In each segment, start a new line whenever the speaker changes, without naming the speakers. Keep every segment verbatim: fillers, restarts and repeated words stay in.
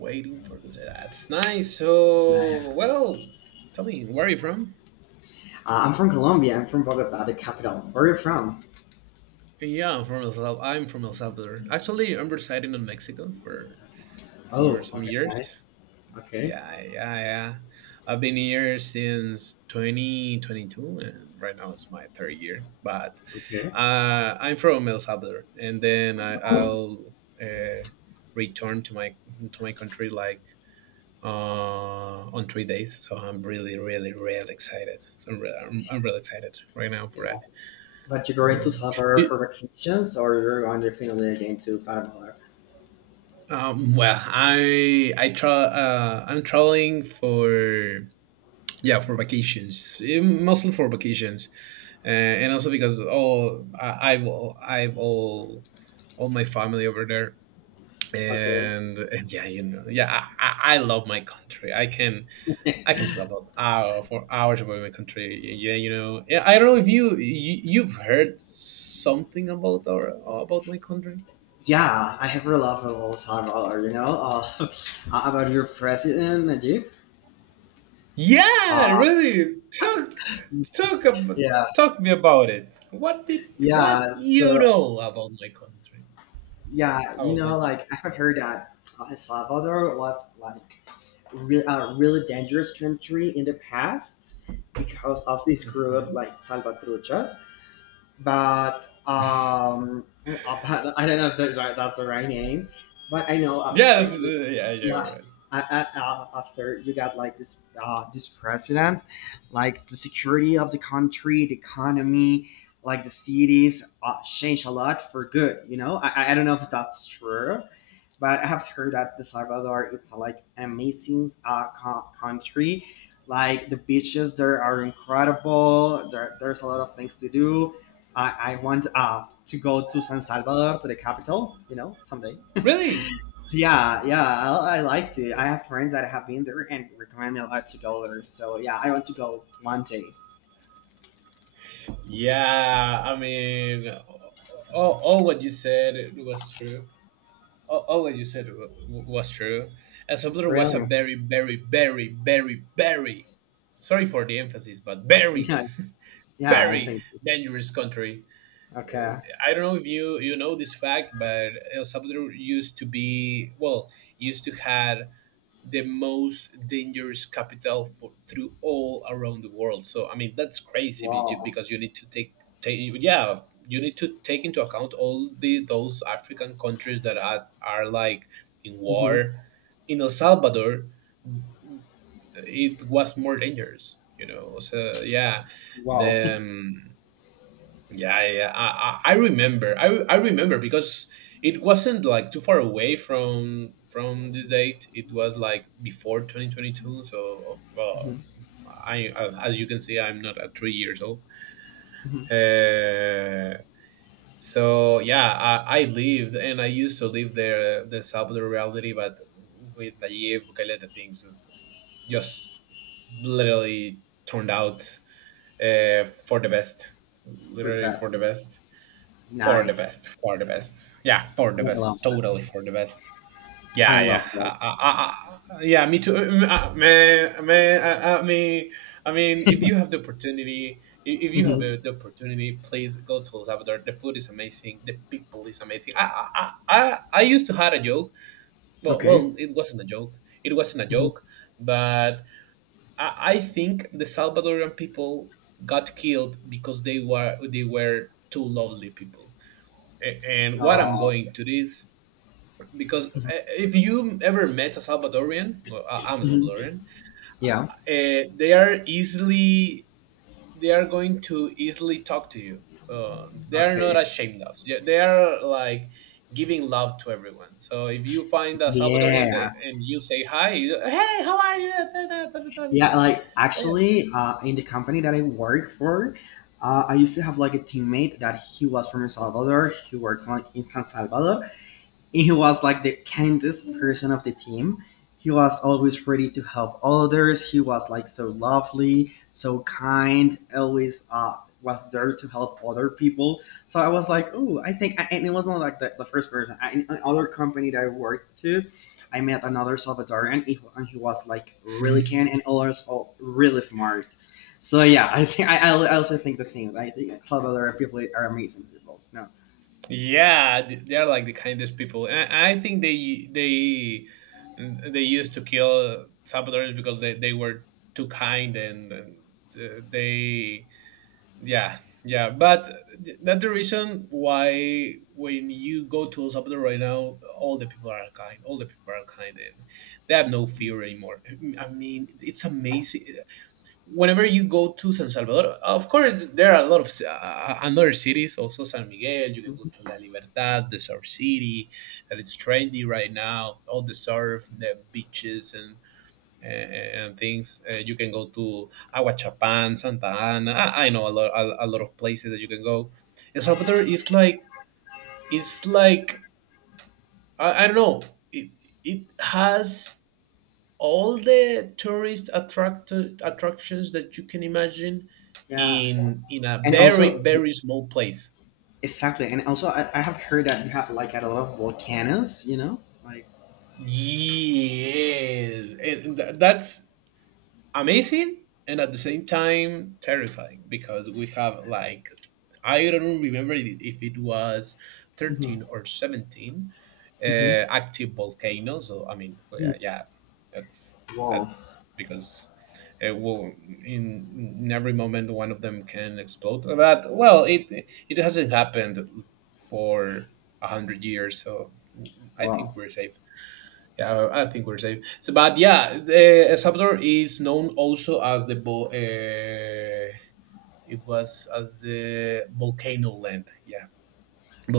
Waiting for them. That's nice.
No.
So,
Uh,
well, tell me, where are you from?
I'm from Colombia. I'm from Bogota, the capital. Where are you from?
Yeah, I'm from El Salvador. I'm from El Salvador. Actually, I'm residing in Mexico for for
Oh,
some
okay, nice.
years.
Okay,
Yeah, yeah, yeah. I've been here since twenty twenty-two, and right now it's my third year. But
okay.
uh, I'm from El Salvador, and then I, I'll uh, return to my to my country like uh, on three days. So I'm really, really, really excited. So I'm, re- I'm, I'm really excited right now for
Yeah.
it.
But you're going to
So,
Salvador for
you,
vacations, or you're on your family again to Salvador?
um, well, I I try. Uh, I'm traveling for yeah for vacations, eh, mostly for vacations, uh, and also because all I, I've all- I've all all my family over there.
Okay.
And, and yeah, you know, yeah, I, I I love my country. I can I can talk about hour for hours about my country. Yeah, you know. Yeah, I don't know if you, you you've heard something about our about my country.
Yeah, I have a love of Salvador. You know, uh, about your president Najib.
Yeah,
Uh,
really. Talk talk about
yeah,
Talk me about it. What did what
yeah.
you
So
know about my country?
yeah, you
About my
know,
you.
like I have heard that uh, El Salvador was like re- uh, really dangerous country in the past because of this group
Hmm.
like salvatruchas but um, uh, but I don't know if that's right, that's the right name. But I know after
Yes. Uh,
you,
yeah. Yeah.
yeah,
Right.
I, I, uh, after you got like this uh, this president, like the security of the country, the economy, like the cities, uh, changed a lot for good. You know, I, I I don't know if that's true. But I have heard that the Salvador it's like an amazing uh, co- country. Like the beaches there are incredible. There, there's a lot of things to do. I, I want uh, to go to San Salvador, to the capital, you know, someday.
Really?
Yeah, yeah, I, I liked it. I have friends that have been there and recommend me a lot to go there. So yeah, I want to go one day.
Yeah. I mean, all, all what you said was true. all, all what you said w- w- was true. And Sublunar was a
Really?
very, very, very, very, very, sorry for the emphasis, but very,
Yeah, yeah, I
very
think.
dangerous country.
Okay.
I don't know if you you know this fact, but El Salvador used to be well, used to had the most dangerous capital for, through all around the world. So I mean that's crazy be- you-
Wow.
because you need to take, take yeah you need to take into account all the those African countries that are, are like in
Hmm.
war. In El Salvador, it was more dangerous. You know, so yeah,
Wow.
the um, yeah, yeah. Yeah. I, I I remember. I, I remember because it wasn't like too far away from from this date. It was like before twenty twenty-two. So, well,
Hmm.
I as you can see, I'm not at three years old.
Hmm.
Uh, so yeah, I, I lived and I used to live there, uh, the Salvador reality, but with Nayib Bukele, things just literally turned out uh, for the best,
For the
literally for the
best.
best. For the
Nice.
best, for the best. Yeah, for the
I
best.
love that.
Totally for the best.
I
Yeah, yeah.
love that.
Uh, uh, uh, uh, yeah, me too. Um, uh, man, man, I, I mean, I mean, if you have the opportunity, i- if you have uh,
Hmm.
the opportunity, please go to El Salvador. The food is amazing. The people is amazing. I, I, I, I I used to had a joke. Well,
Okay.
well, it wasn't a joke. It wasn't a
Hmm.
joke, but I, I think the Salvadorian people got killed because they were they were too lovely people a- and what I'm
Oh.
going to this because uh, if you ever met a Salvadorian, well, I- I'm a
Mhm.
Salvadorian,
Yeah.
uh, they are easily they are going to easily talk to you. So they are not
Okay.
ashamed of. Yeah, they are like giving love to everyone. So if you find a Salvadorian they,
Yeah.
and you say hi, you, hey, how are you? Da, da, da, da, da, da.
Yeah, like
Yeah.
actually, uh, in the company that I work for, uh, I used to have like a teammate that he was from El Salvador. He works like in San Salvador, he was like the kindest person of the team. He was always ready to help others. He was like so lovely, so kind, always uh, was there to help other people. So I was like, oh, I think, and it wasn't like the, the first person. I, in another company that I worked to, I met another Salvadorian, he- and he was like really kind and also really smart. So yeah, I think I, I also think the same. I think Salvadorian people are amazing people. No.
Yeah, th- they are like the kindest people. And I I think they they they used to kill Salvadorans because they, they were too kind and, and uh, they yeah, yeah. But th- that's the reason why when you go to El Salvador right now, all the people are kind. All the people are kind and they have no fear anymore. I mean, it's amazing whenever you go to San Salvador, of course, there are a lot of uh, uh, another cities, also San Miguel. You can go
Mhm.
to La Libertad, the surf city, that it's trendy right now. All the surf, the beaches, and and and things. Uh, you can go to Aguachapan, Santa Ana. I, I know a lot, a, a lot of places that you can go. El Salvador is like, it's like I, I don't know. It it has all the tourist attract attractions that you can imagine
Yeah,
in in a
and
very
also
very small place,
exactly, and also I, I have heard that you have like a lot of volcanoes. You know, like.
yes, and, and that's amazing and at the same time terrifying because we have like I don't remember it- if it was
Mhm,
thirteen or seventeen
mhm,
uh, active volcanoes. So I mean, oh,
mm.
yeah, yeah, that's
Wow.
that's because it will in, in every moment one of them can explode. But well, it it hasn't happened for a hundred years, so I think
Wow.
we're safe. Yeah, I think we're safe. So, but yeah, the El Salvador is known also as the vol- uh, it was as the volcano land. Yeah,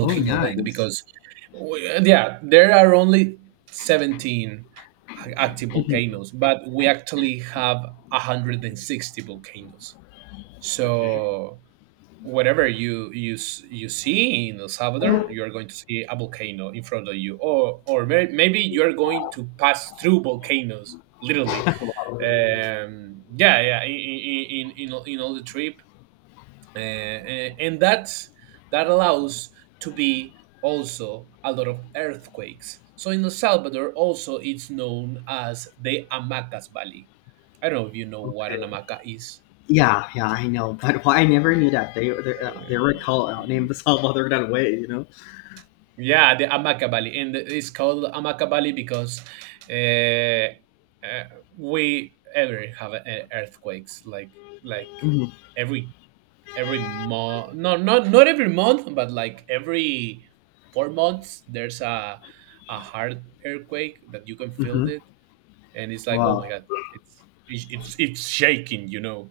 Oh,
land
nice.
because we, yeah, there are only seventeen active
Mhm.
volcanoes, but we actually have one hundred and sixty volcanoes.
Okay.
So whatever you you s- you see in El Salvador, you are going to see a volcano in front of you, or or may, maybe you are going to pass through volcanoes, literally. Um, yeah, yeah. In in in, in all in all the trip, uh, and and that's that allows to be also a lot of earthquakes. So in El Salvador, also it's known as the Amacas Valley. I don't know if you know what an
Okay.
hamaca is.
Yeah, yeah, I know, but why I never
Yeah.
knew that they they, uh, they were called uh, named Salvador that way, you know.
Yeah, the Amakabali, and it's called Amakabali because uh, uh, we ever have uh, earthquakes, like like
Hmm.
every every month. No, not not every month, but like every four months, there's a a hard earthquake that you can
Hmm.
feel it, and it's like, oh my
Wow.
god, it's it's it's, it's shaking, you know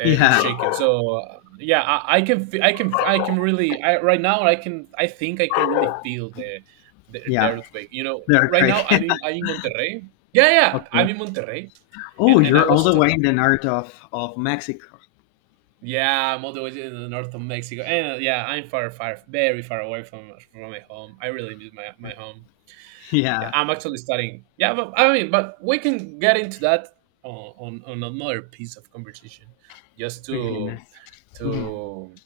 uh, it's
Yeah,
shaking. So uh, yeah, I, I can fe- I can I can really I right now I can I think I can really feel the the, the
yeah,
earthquake. You know,
they're
right now I'm
crazy.
in, I'm in Monterrey. Yeah, yeah, I'm
Okay.
in Monterrey,
Oh,
and and I
you're all
was
the way
talking
in
to.
the north of of Mexico.
Yeah, I'm all the way in the north of Mexico, and uh, yeah, I'm far, far, very far away from from my home. I really miss my my home. Yeah,
Yeah.
I'm actually studying. Yeah, but I mean, but we can get into that on on, on another piece of conversation, just
Okay.
to
Nice. Hmm.
to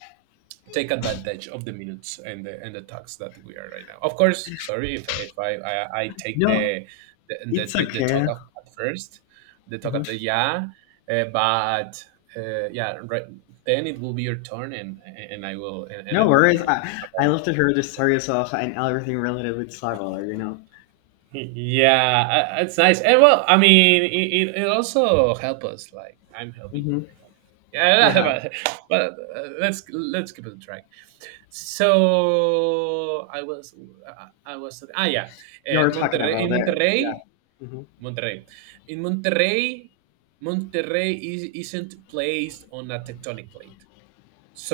take advantage of the minutes and the and the talks that we are right now. Of course, sorry if if I I, I take
No,
the the, the
it's
the the talk
okay.
of, at first, the talk at the
Mm-hmm.
yeah, uh, but uh, yeah, right, then it will be your turn and and I will and, and
No
I will hear
worries.
you.
I, I love
About-
to hear the stories of and everything related with cyber, you know.
Yeah, uh, it's nice. And well, I mean, it, it, it also help us. Like I'm helping you.
Hmm.
Yeah,
Yeah,
but, but uh, let's let's keep it dry. So I was I I was ah yeah, uh,
you're talking
Monterrey in
about it. Yeah.
Monterrey,
Mhm.
Monterrey in Monterrey, Monterrey is, isn't placed on a tectonic plate.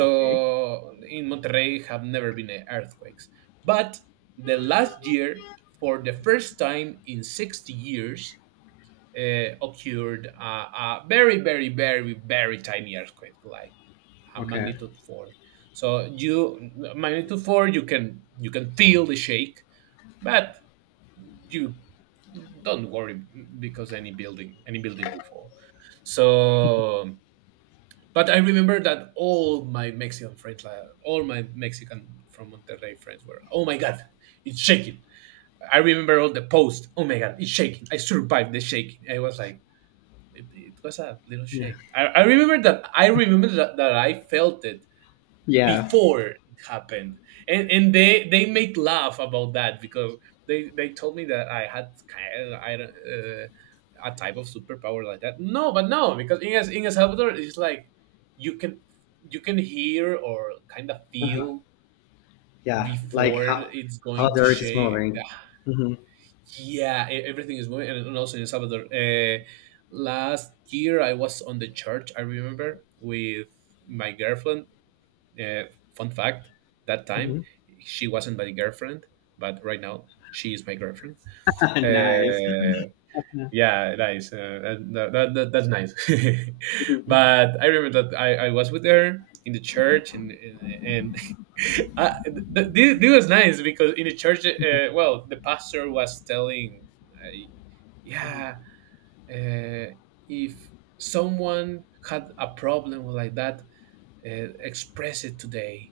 Okay.
in Monterrey have never been uh, earthquakes, but the last year for the first time in sixty years uh, occurred a, a very, very, very, very tiny earthquake, like a
Okay.
magnitude four. So you magnitude four, you can you can feel the shake, but you don't worry because any building any building will fall. So, but I remember that all my Mexican friends, like, all my Mexican from Monterrey friends were, oh my god, it's shaking. I remember all the posts. Oh my god, it's shaking. I survived the shaking. I was like, it, it was a little
Yeah.
shake. I, I remember that. I remember that, that I felt it
Yeah.
before it happened, and and they they make laugh about that because they they told me that I had kind I don't, uh, a type of superpower like that. No, but no, because in El, in El Salvador it's like you can you can hear or kind of
Uh-huh.
feel
Yeah. Like
before
how
it's
how
going to
the rate is
shake,
moving. Hmm.
yeah, e- everything is moving, and and also in El Salvador. Uh, last year, I was on the church. I remember with my girlfriend. Uh, fun fact: that time
Hmm.
she wasn't my girlfriend, but right now she is my girlfriend.
Nice.
Uh,
Yeah.
yeah, nice. Uh, that, that, that, that- that's nice.
Mhm.
but I remember that I, I was with her in the church, and and, and I, th- th- this was nice because in the church,
Mhm.
uh, well, the pastor was telling, uh, yeah,
Mhm.
uh, if someone had a problem like that, uh, express it today.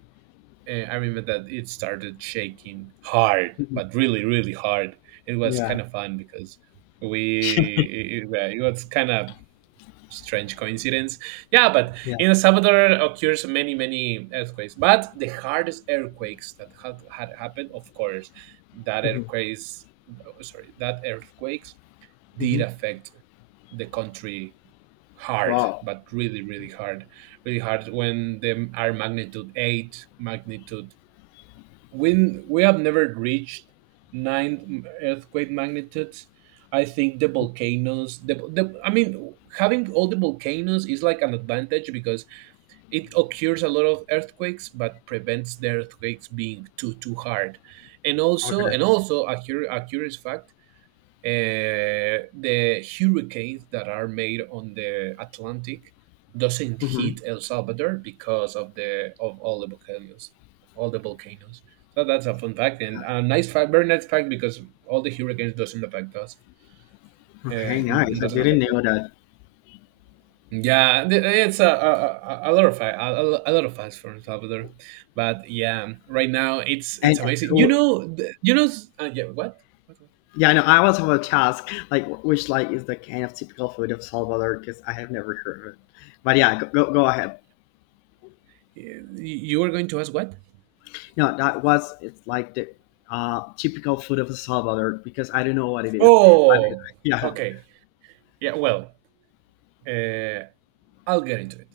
uh, I remember that it started shaking hard,
Mhm.
but really, really hard. It was
Yeah.
kind of fun because we it, it yeah, it was kind of strange coincidence. Yeah, but
Yeah.
in El Salvador occurs many, many earthquakes. But the hardest earthquakes that had, had happened, of course, that
Hmm.
earthquakes, sorry, that earthquakes did
Hmm.
affect the country hard,
Wow.
but really, really hard, really hard. When them are magnitude eight, magnitude we we have never reached nine earthquake magnitudes. I think the volcanoes, the, the I mean, having all the volcanoes is like an advantage because it occurs a lot of earthquakes, but prevents the earthquakes being too too hard. And
Okay.
also, and also a, cur- a curious fact, uh, the hurricanes that are made on the Atlantic doesn't
Hmm.
hit El Salvador because of the of all the volcanoes, all the volcanoes. So that's a fun fact and a nice fact, very nice fact because all the hurricanes doesn't affect us. Uh,
Okay.
n-
Nice. I
doesn't
didn't
affect us.
know that.
Yeah, th- it's a a, a a lot of fa- a, a a lot of facts from El Salvador, but yeah, right now it's it's
And
amazing. You know, th- you know, uh, yeah, what? What? What?
yeah, no. I was have a task like which like is the kind of typical food of Salvador because I have never heard of it. But yeah, go, go, go ahead.
You you were going to ask what?
No, that was it's like the uh, typical food of Salvador because I don't know what it is. But uh,
Oh,
yeah,
okay. Yeah, well, uh, I'll get into it.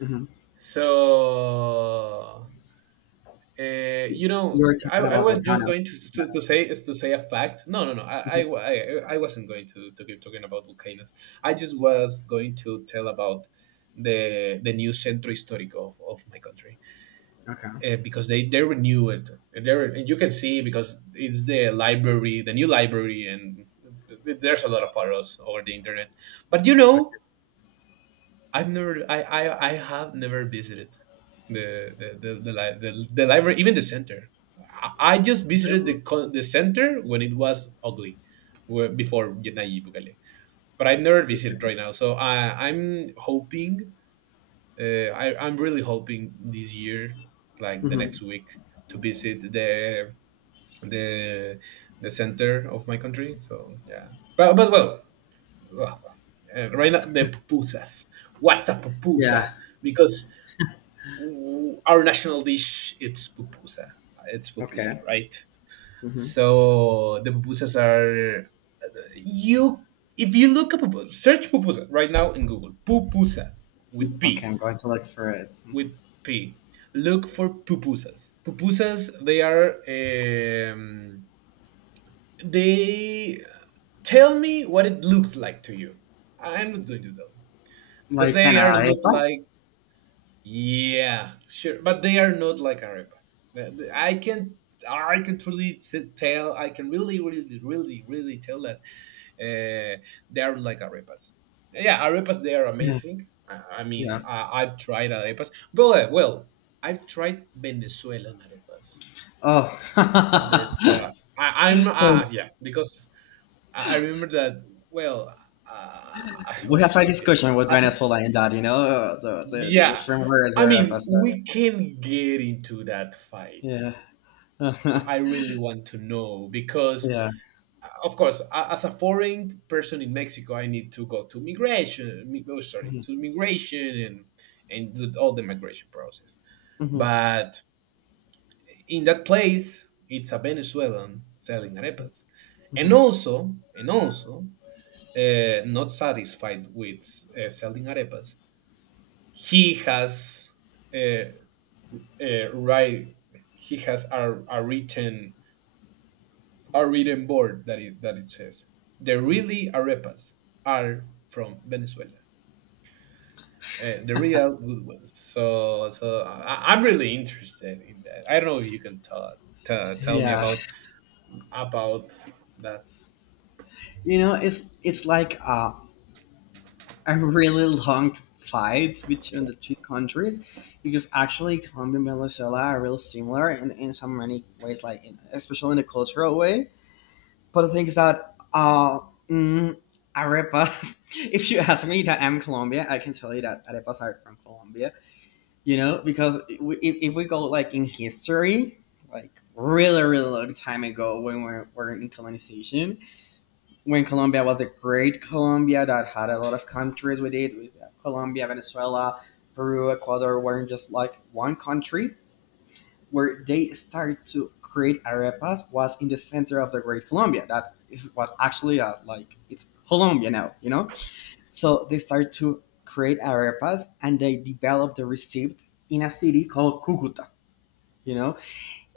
hmm
So, uh, you know,
you're
I,
talking
I
about
was just going to,
volcanoes. Yeah.
to, to say is to say a fact. No, no, no. I, I,
Mhm.
I, I wasn't going to, to keep talking about volcanoes. I just was going to tell about the the new centro histórico of, of my country,
Okay.
uh, because they they renew it. And They re- and you can see because it's the library, the new library, and th- th- there's a lot of photos over the internet. But you know, I've never, I, I, I have never visited the the the the, li- the, the library, even the center. I, I just visited the co- the center when it was ugly, where, before Nayib Bukele. But I've never visited
Okay.
right now, so I, I'm hoping, uh, I, I'm really hoping this year, like the
Hmm.
next week, to visit the the the center of my country. So yeah, but but well, ugh. Uh, right now, the pupusas. What's a
Yeah.
pupusa? Because w- our national dish it's pupusa. It's pupusa,
Okay.
right?
Hmm.
So the pupusas are you. If you look up pupusa, search pupusa right now in Google. Pupusa with
Okay,
P,
I'm going to look for it. Mhm.
with P. Look for pupusas. Pupusas. They are. Um, they tell me what it looks like to you. I'm not going to tell you because
Like an
they are look
arepa?
like. Yeah, sure, but they are not like arepas. The- the- I can, I can truly s- tell. I can really, really, really, really tell that uh, they are like arepas. Yeah, arepas they are
Yeah.
amazing. I, I mean,
Yeah.
I, I've tried arepas. Well, uh, well, I've tried Venezuelan arepas.
Oh.
I've never tried. I, I'm
Okay.
uh, yeah because I I remember that. Well, uh,
We have a
okay.
discussion with
As a,
Venezuela in that, you know, uh, the, the, the
yeah,
from where is
I
Europa?
mean,
So
we can get into that fight.
yeah,
I I really want to know because,
yeah.
uh, of course, a- as a foreign person in Mexico, I need to go to migration. mi- Oh, sorry, to
Mhm.
immigration and and do all the migration process.
Mhm.
But in that place, it's a Venezuelan selling arepas, and
Mhm.
also and also uh, not satisfied with uh, selling arepas, he has. Uh, uh, right, he has a, a written, a written board that it that it says the
Mhm.
really arepas are from Venezuela. Uh, the real good ones. So so I, I'm really interested in that. I don't know if you can tell t- tell me
Yeah.
about about that.
You know, it's it's like a, a really long fight between the two countries because actually Colombia and Venezuela are really similar in, in so many ways, like in, especially in a cultural way. But the thing is that uh, mm, arepas. If you ask me that I'm Colombia, I can tell you that arepas are from Colombia, you know, because if, if we go like in history, like really really long time ago, when we were we in colonization, when Colombia was a great Colombia that had a lot of countries with it with uh, Colombia, Venezuela, Peru, Ecuador, were not just like one country. Where they started to create arepas was in the center of the great Colombia, that is what actually uh, like it's Colombia now, you know. So they started to create arepas and they developed the recipe in a city called Cucuta. You know,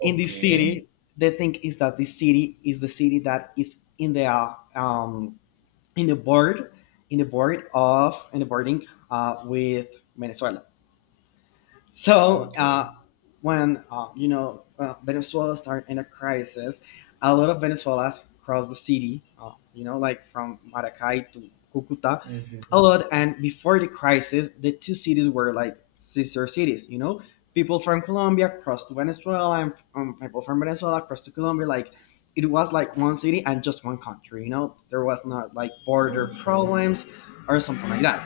in this city, they think is that this city is the city that is in the uh, um, in the board in the board of in the boarding uh, with Venezuela. So
Okay.
uh, when uh, you know, uh, Venezuela started in a crisis, a lot of Venezuelans crossed the city. Uh, you know, like from Maracay to Cucuta, a
Hmm.
lot. And before the crisis, the two cities were like sister cities. You know, people from Colombia crossed to Venezuela, and um, people from Venezuela crossed to Colombia. Like it was like one city and just one country. You know, there was not like border
Okay.
problems or something like that.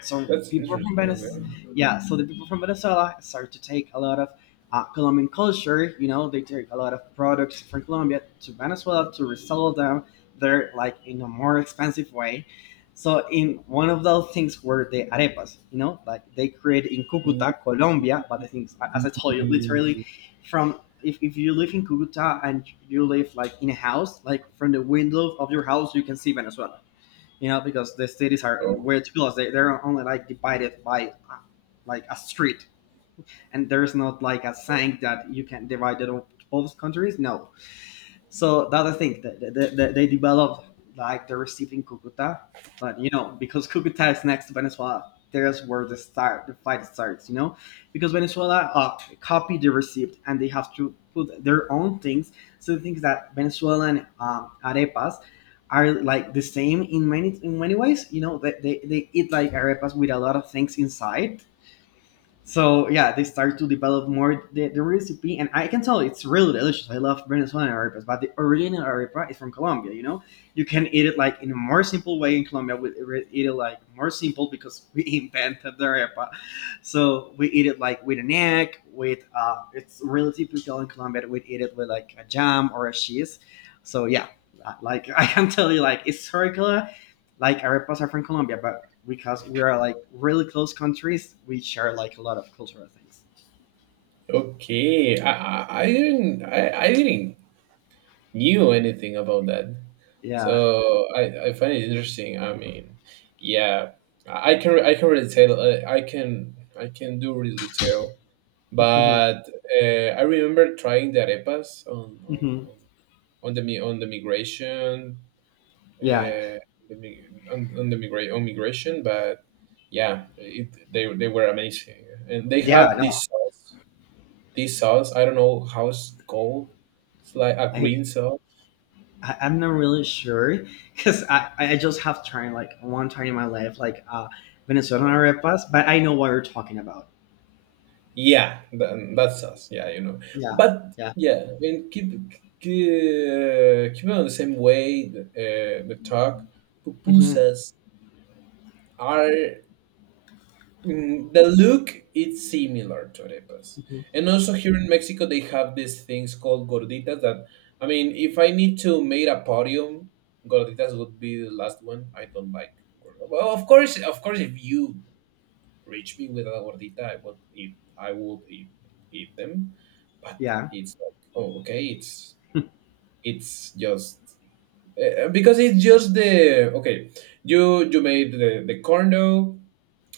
So the
That's
people from
interesting.
Venice,
Okay.
yeah. So the people from Venezuela start to take a lot of uh, Colombian culture. You know, they take a lot of products from Colombia to Venezuela to resell them there, like in a more expensive way. So in one of those things were the arepas. You know, like they create in
Ooh.
Cucuta, Colombia. But the things, as I told you, literally from if, if you live in Cucuta and you live like in a house, like from the window of your house, you can see Venezuela, you know, because the cities are
Oh,
weird because they, they're only like divided by uh, like a street, and there's not like a saying that you can divide it up both countries. No, so the other thing that that- that- that they developed like the recipe in Cucuta, but you know because Cucuta is next to Venezuela, there's where the start the fight starts. You know, because Venezuela uh, copied the receipt and they have to put their own things. So the things that Venezuelan um, arepas are like the same in many in many ways. You know, they, they, they eat like arepas with a lot of things inside, so yeah, they start to develop more the, the recipe, and I can tell it's really delicious. I love Venezuelan arepas, but the original arepa is from Colombia. You know, you can eat it like in a more simple way in Colombia. We re- eat it like more simple because we invented the arepa, so we eat it like with an egg. With uh, it's really typical in Colombia. We eat it with like a jam or a cheese. So yeah, like I can tell you, like it's historical, like arepas are from Colombia, but because we are like really close countries, we share like a lot of cultural things.
okay. I, I I didn't, I, I didn't knew anything about that.
Yeah.
So I, I find it interesting. I mean, yeah, I I can, I can really tell, uh, I can, I can do really tell. But uh, I remember trying the arepas on on,
Hmm.
on, on the mi- on the migration, uh,
Yeah.
the, mi- on, on the migra- on migration. But yeah, it, they they were amazing, and they
Yeah.
have
No,
this sauce. This sauce I don't know how it's called. It's like a
I,
green sauce.
I I'm not really sure because I I just have tried like one time in my life like uh Venezuelan arepas, but I know what you're talking about.
Yeah, th- that's us. Yeah, you know.
Yeah.
But
Yeah.
yeah, I mean, keep keep, uh, keep on the same way. The, uh, the talk
Hmm.
pupusas are, mm, the look. It's similar to arepas,
Hmm.
and also here in Mexico they have these things called gorditas. That I mean, if I need to make a podium, gorditas would be the last one. I don't like. gor- Well, of course, of course, if you reach me with a gordita, I would eat. I would eat, eat them, but
Yeah.
it's like oh okay it's it's just, uh, because it's just the okay, you you made the, the corn dough,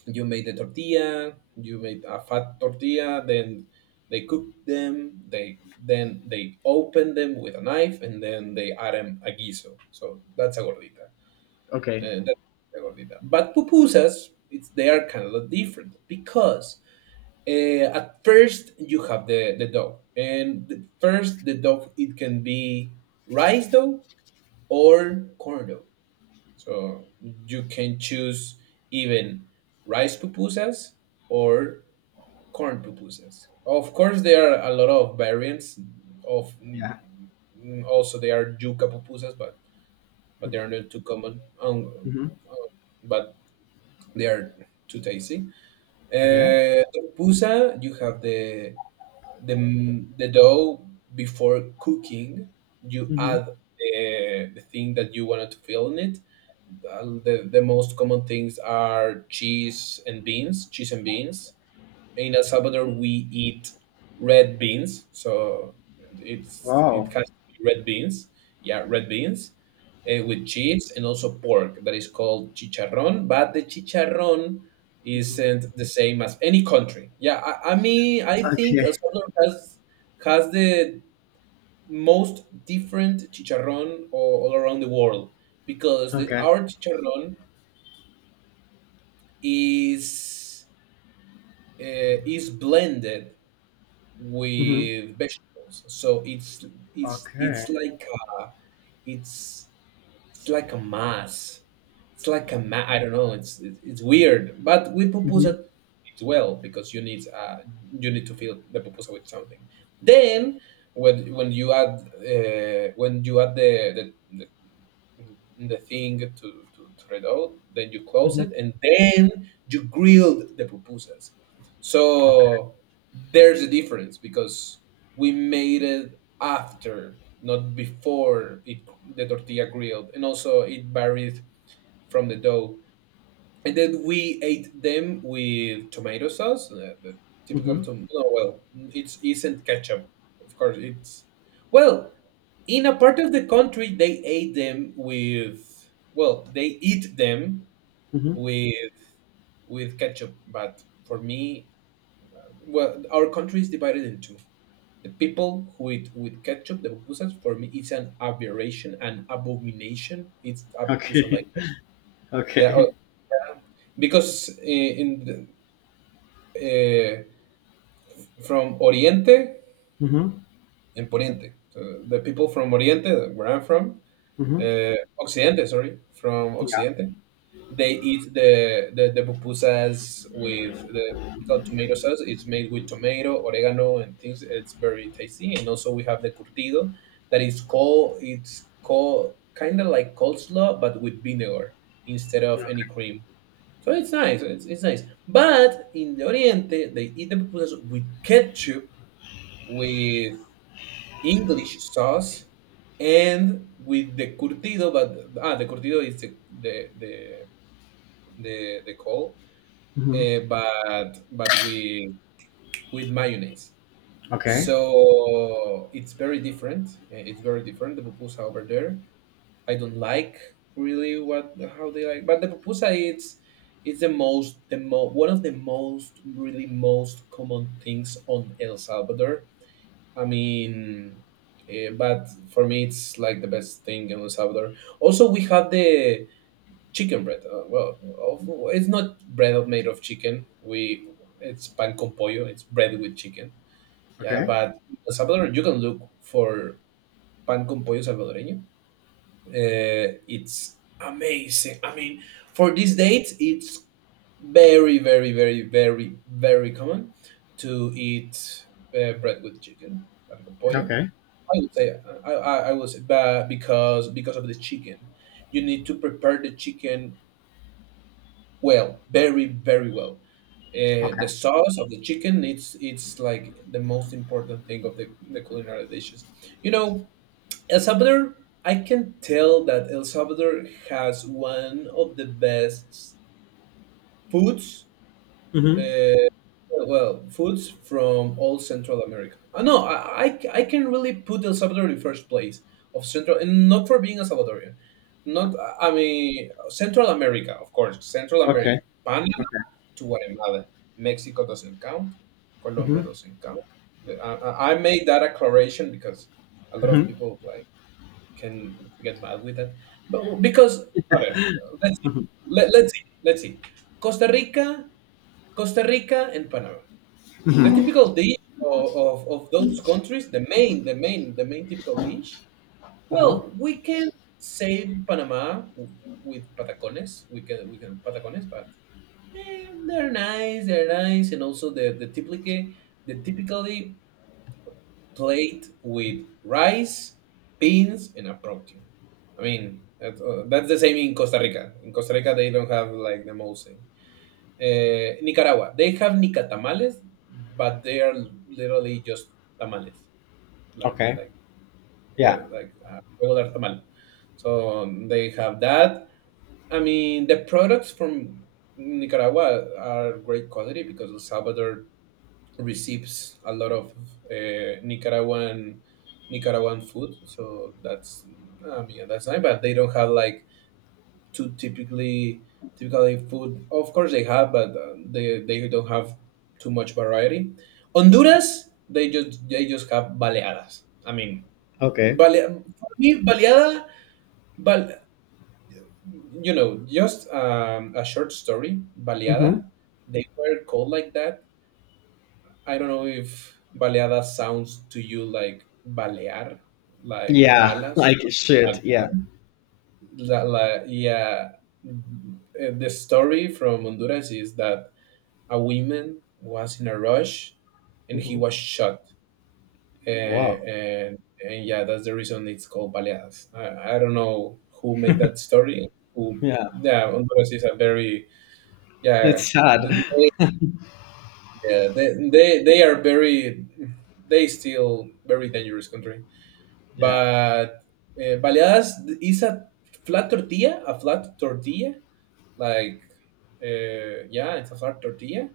you made the tortilla, you made a fat tortilla, then they cook them, they then they open them with a knife and then they add them a guiso, so that's a gordita,
Okay.
and that's a gordita. But pupusas it's they are kind of different because uh, at first you have the the dough and the- first the dough it can be rice dough or corn dough, so you can choose even rice pupusas or corn pupusas. Of course there are a lot of variants of, mm,
Yeah.
also they are yuca pupusas, but but they are not too common, um,
Hmm.
um, but they are too tasty.
Okay.
Uh, the pupusa, you have the the the dough before cooking. You
Hmm.
add the, the thing that you wanted to fill in it. Uh, the, the most common things are cheese and beans, cheese and beans. In El Salvador we eat red beans, so it's it
Wow.
has to be red beans. Yeah, red beans uh, with cheese and also pork that is called chicharrón, but the chicharrón
Hmm.
isn't the same as any country. Yeah, I, I mean I think
Okay.
El Salvador has has the most different chicharrón all, all around the world because the,
Okay.
our chicharrón is, uh, is blended
Hmm.
with vegetables. So it's it's
Okay.
it's like a, it's it's like a mass. It's like a ma-, I don't know. It's it's it's weird, but with
Hmm.
pupusa it's well because you need, uh you need to fill the pupusa with something. Then when when you add, uh, when you add the, the the the thing to, to, to red out, then you close
Hmm.
it, and then you grilled the pupusas. So there's a difference because we made it after, not before it the tortilla grilled, and also it varied from the dough, and then we ate them with tomato sauce, the, the typical
Mhm.
tom. No, well, it isn't ketchup, of course. It's well, in a part of the country they ate them with. Well, they eat them
Mhm.
with with ketchup, but for me, well, our country is divided in two. The people who eat with ketchup, the pupusas, for me, it's an aberration, an abomination. It's a pupusa
Okay.
like, yeah, uh,
Okay.
because in, in the, uh, from Oriente
Mhm.
and Poniente. So the people from Oriente, where I'm from,
Mhm.
uh, Occidente, sorry, from
Yeah.
Occidente, they eat the, the, the pupusas with the typical tomato sauce. It's made with tomato, oregano, and things. It's very tasty. And also we have the curtido, that is called, it's called kind of like coleslaw, but with vinegar instead of any
Okay.
cream. So it's nice. It's, it's nice. But in the Oriente, they eat the pupusas with ketchup, with English sauce, and with the curtido, but ah, the curtido is the the the the, the call,
Mhm.
uh, but but with with mayonnaise.
Okay.
So it's very different. eh, It's very different. The pupusa over there, I don't like really what how they like, but the pupusa it's it's the most the mo- one of the most really most common things on El Salvador. I mean, eh, but for me, it's like the best thing in El Salvador. Also, we have the chicken bread. Uh, well, of- it's not bread made of chicken. We it's pan con pollo. It's bread with chicken. Yeah,
Okay.
but in El Salvador, you can look for pan con pollo salvadoreño. Uh, it's amazing. I mean, for these dates, it's very, very, very, very, very common to eat uh, bread with chicken, pan con pollo.
Okay.
I would say I, I, I would say that because because of the chicken, you need to prepare the chicken well, very very well. Uh,
Okay.
the sauce of the chicken it's it's like the most important thing of the, the culinary dishes. You know, El Salvador, I can tell that El Salvador has one of the best foods.
Mhm.
Uh, Well, foods from all Central America. Uh, no, I, I, I can really put El Salvador in first place of Central, and not for being a Salvadorian. Not, I mean, Central America, of course, Central
Okay.
America. Panama
Okay.
to Guatemala. Mexico doesn't count. Colombia
Mhm.
doesn't count. The- I, I I made that declaration because a lot of
Mhm.
people like can get mad with that. But because, okay, let's see.
Mhm.
Let, let's see. Let's see. Costa Rica, Costa Rica, and Panama. The
Mhm.
typical dish of, of, of those countries, the main, the main, the main typical dish.
Uh-huh.
Well, we can save Panama w- with patacones. We can we can patacones, but eh, they're nice. They're nice, and also the the typically the typically plate with rice, beans, and a protein. I mean, that, uh, that's the same in Costa Rica. In Costa Rica, they don't have like the mole. Uh, Nicaragua, they have nicatamales, but they are literally just tamales, like
Okay.
like uh,
Yeah.
like a regular tamal. So they have that. I mean, the products from Nicaragua are great quality because El Salvador receives a lot of uh, Nicaraguan Nicaraguan food. So that's I mean that's nice, but they don't have like too typically typically food. Of course they have, but uh, they they don't have too much variety. Honduras, they just they just have baleadas. I mean,
Okay.
bale for me baleada, bal, you know, just um, a short story.
Mhm.
Baleada, they were called like that. I don't know if baleada sounds to you like balear, like
Yeah.
balas.
Like shit. Yeah.
La, la, yeah. Uh, the story from Honduras is that a woman was in a rush and he
Mhm.
was shot. Uh,
Wow.
and, and yeah, that's the reason it's called Baleadas. I, I don't know who made that story. Who,
Yeah.
yeah, Honduras is a very, yeah,
It's sad.
th- yeah, they, they, they are very, they still very dangerous country.
Yeah.
But uh, Baleadas is a flat tortilla, a flat tortilla, like, uh, yeah, it's a flat tortilla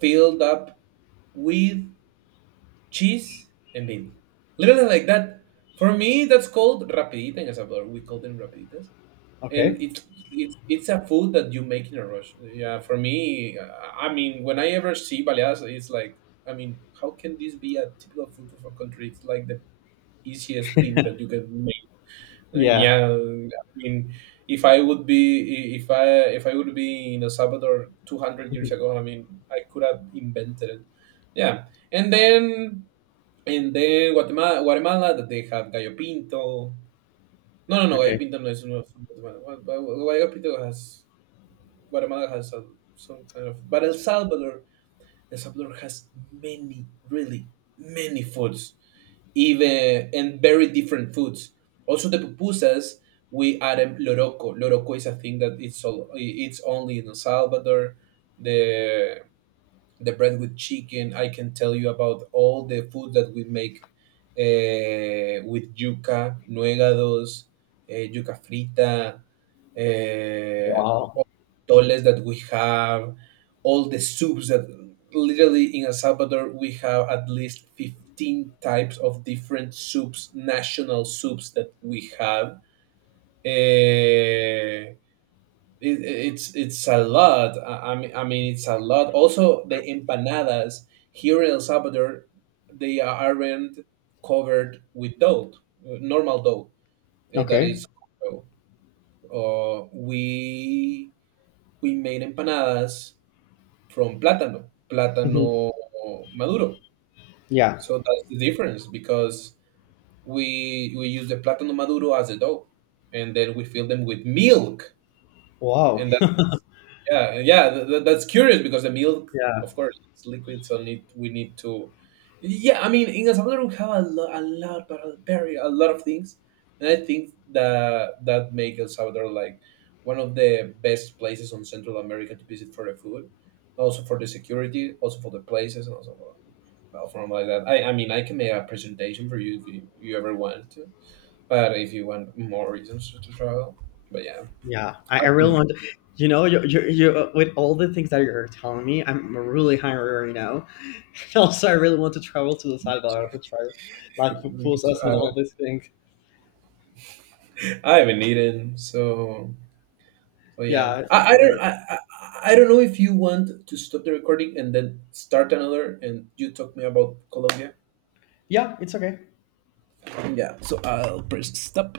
filled up with cheese and baby. Literally like that. For me, that's called rapidita in El Salvador. We call them rapiditas,
Okay.
and it's it's it's a food that you make in a rush. Yeah, for me, I I mean, when I ever see baleadas, it's like, I mean, how can this be a typical food of a country? It's like the easiest thing that you can make. Uh,
Yeah.
Yeah, I mean, if I would be I- if I if I would be in El Salvador two hundred years
Mhm.
ago, I mean, I could have invented it. Yeah, and then and then Guatemala, Guatemala that they have Gallo Pinto. No, no, no, Gallo
Okay.
Pinto no is not from Guatemala. Gua- Gua- Gallo Pinto has, Guatemala has some, some kind of, but El Salvador, El Salvador has many, really many foods, even, and very different foods. Also the pupusas, we add them loroco. Loroco is a thing that it's all, it's only in El Salvador. The the bread with chicken. I can tell you about all the food that we make eh, with yuca, nuegados, eh, yuca frita, eh,
Wow.
toles that we have, all the soups that literally in El Salvador we have at least fifteen types of different soups, national soups that we have. Eh, it, it's it's a lot. I, I mean, I mean, it's a lot. Also, the empanadas here in El Salvador, they aren't covered with dough, uh, normal dough uh, that
Okay.
is. Uh, we we made empanadas from plátano,
Mhm.
plátano maduro.
Yeah.
So that's the difference because we we use the plátano maduro as a dough, and then we fill them with milk,
Wow.
and yeah, yeah, th- th- that's curious because the milk, of
Yeah.
course, it's liquid, so need we need to. Yeah, I mean, in El Salvador we have a, lo- a lot, but a very a lot of things, and I think that that make El Salvador like one of the best places on Central America to visit for the food, also for the security, also for the places, and also for, well, from like that. I I mean, I can make a presentation for you if you, you ever want to, but if you want more reasons to travel, but yeah,
Yeah, I, I
I
really
think.
want to. You know, you you you with all the things that you're telling me, I'm really hungry right now. Also, I really want to travel to the Salvador to try like pupusas and all these things.
I haven't eaten, so so yeah.
Yeah,
I,
it's
I don't I,
amazing.
I I don't know if you want to stop the recording and then start another, and you talk me about Colombia.
Yeah, it's okay.
Yeah, so I'll press stop.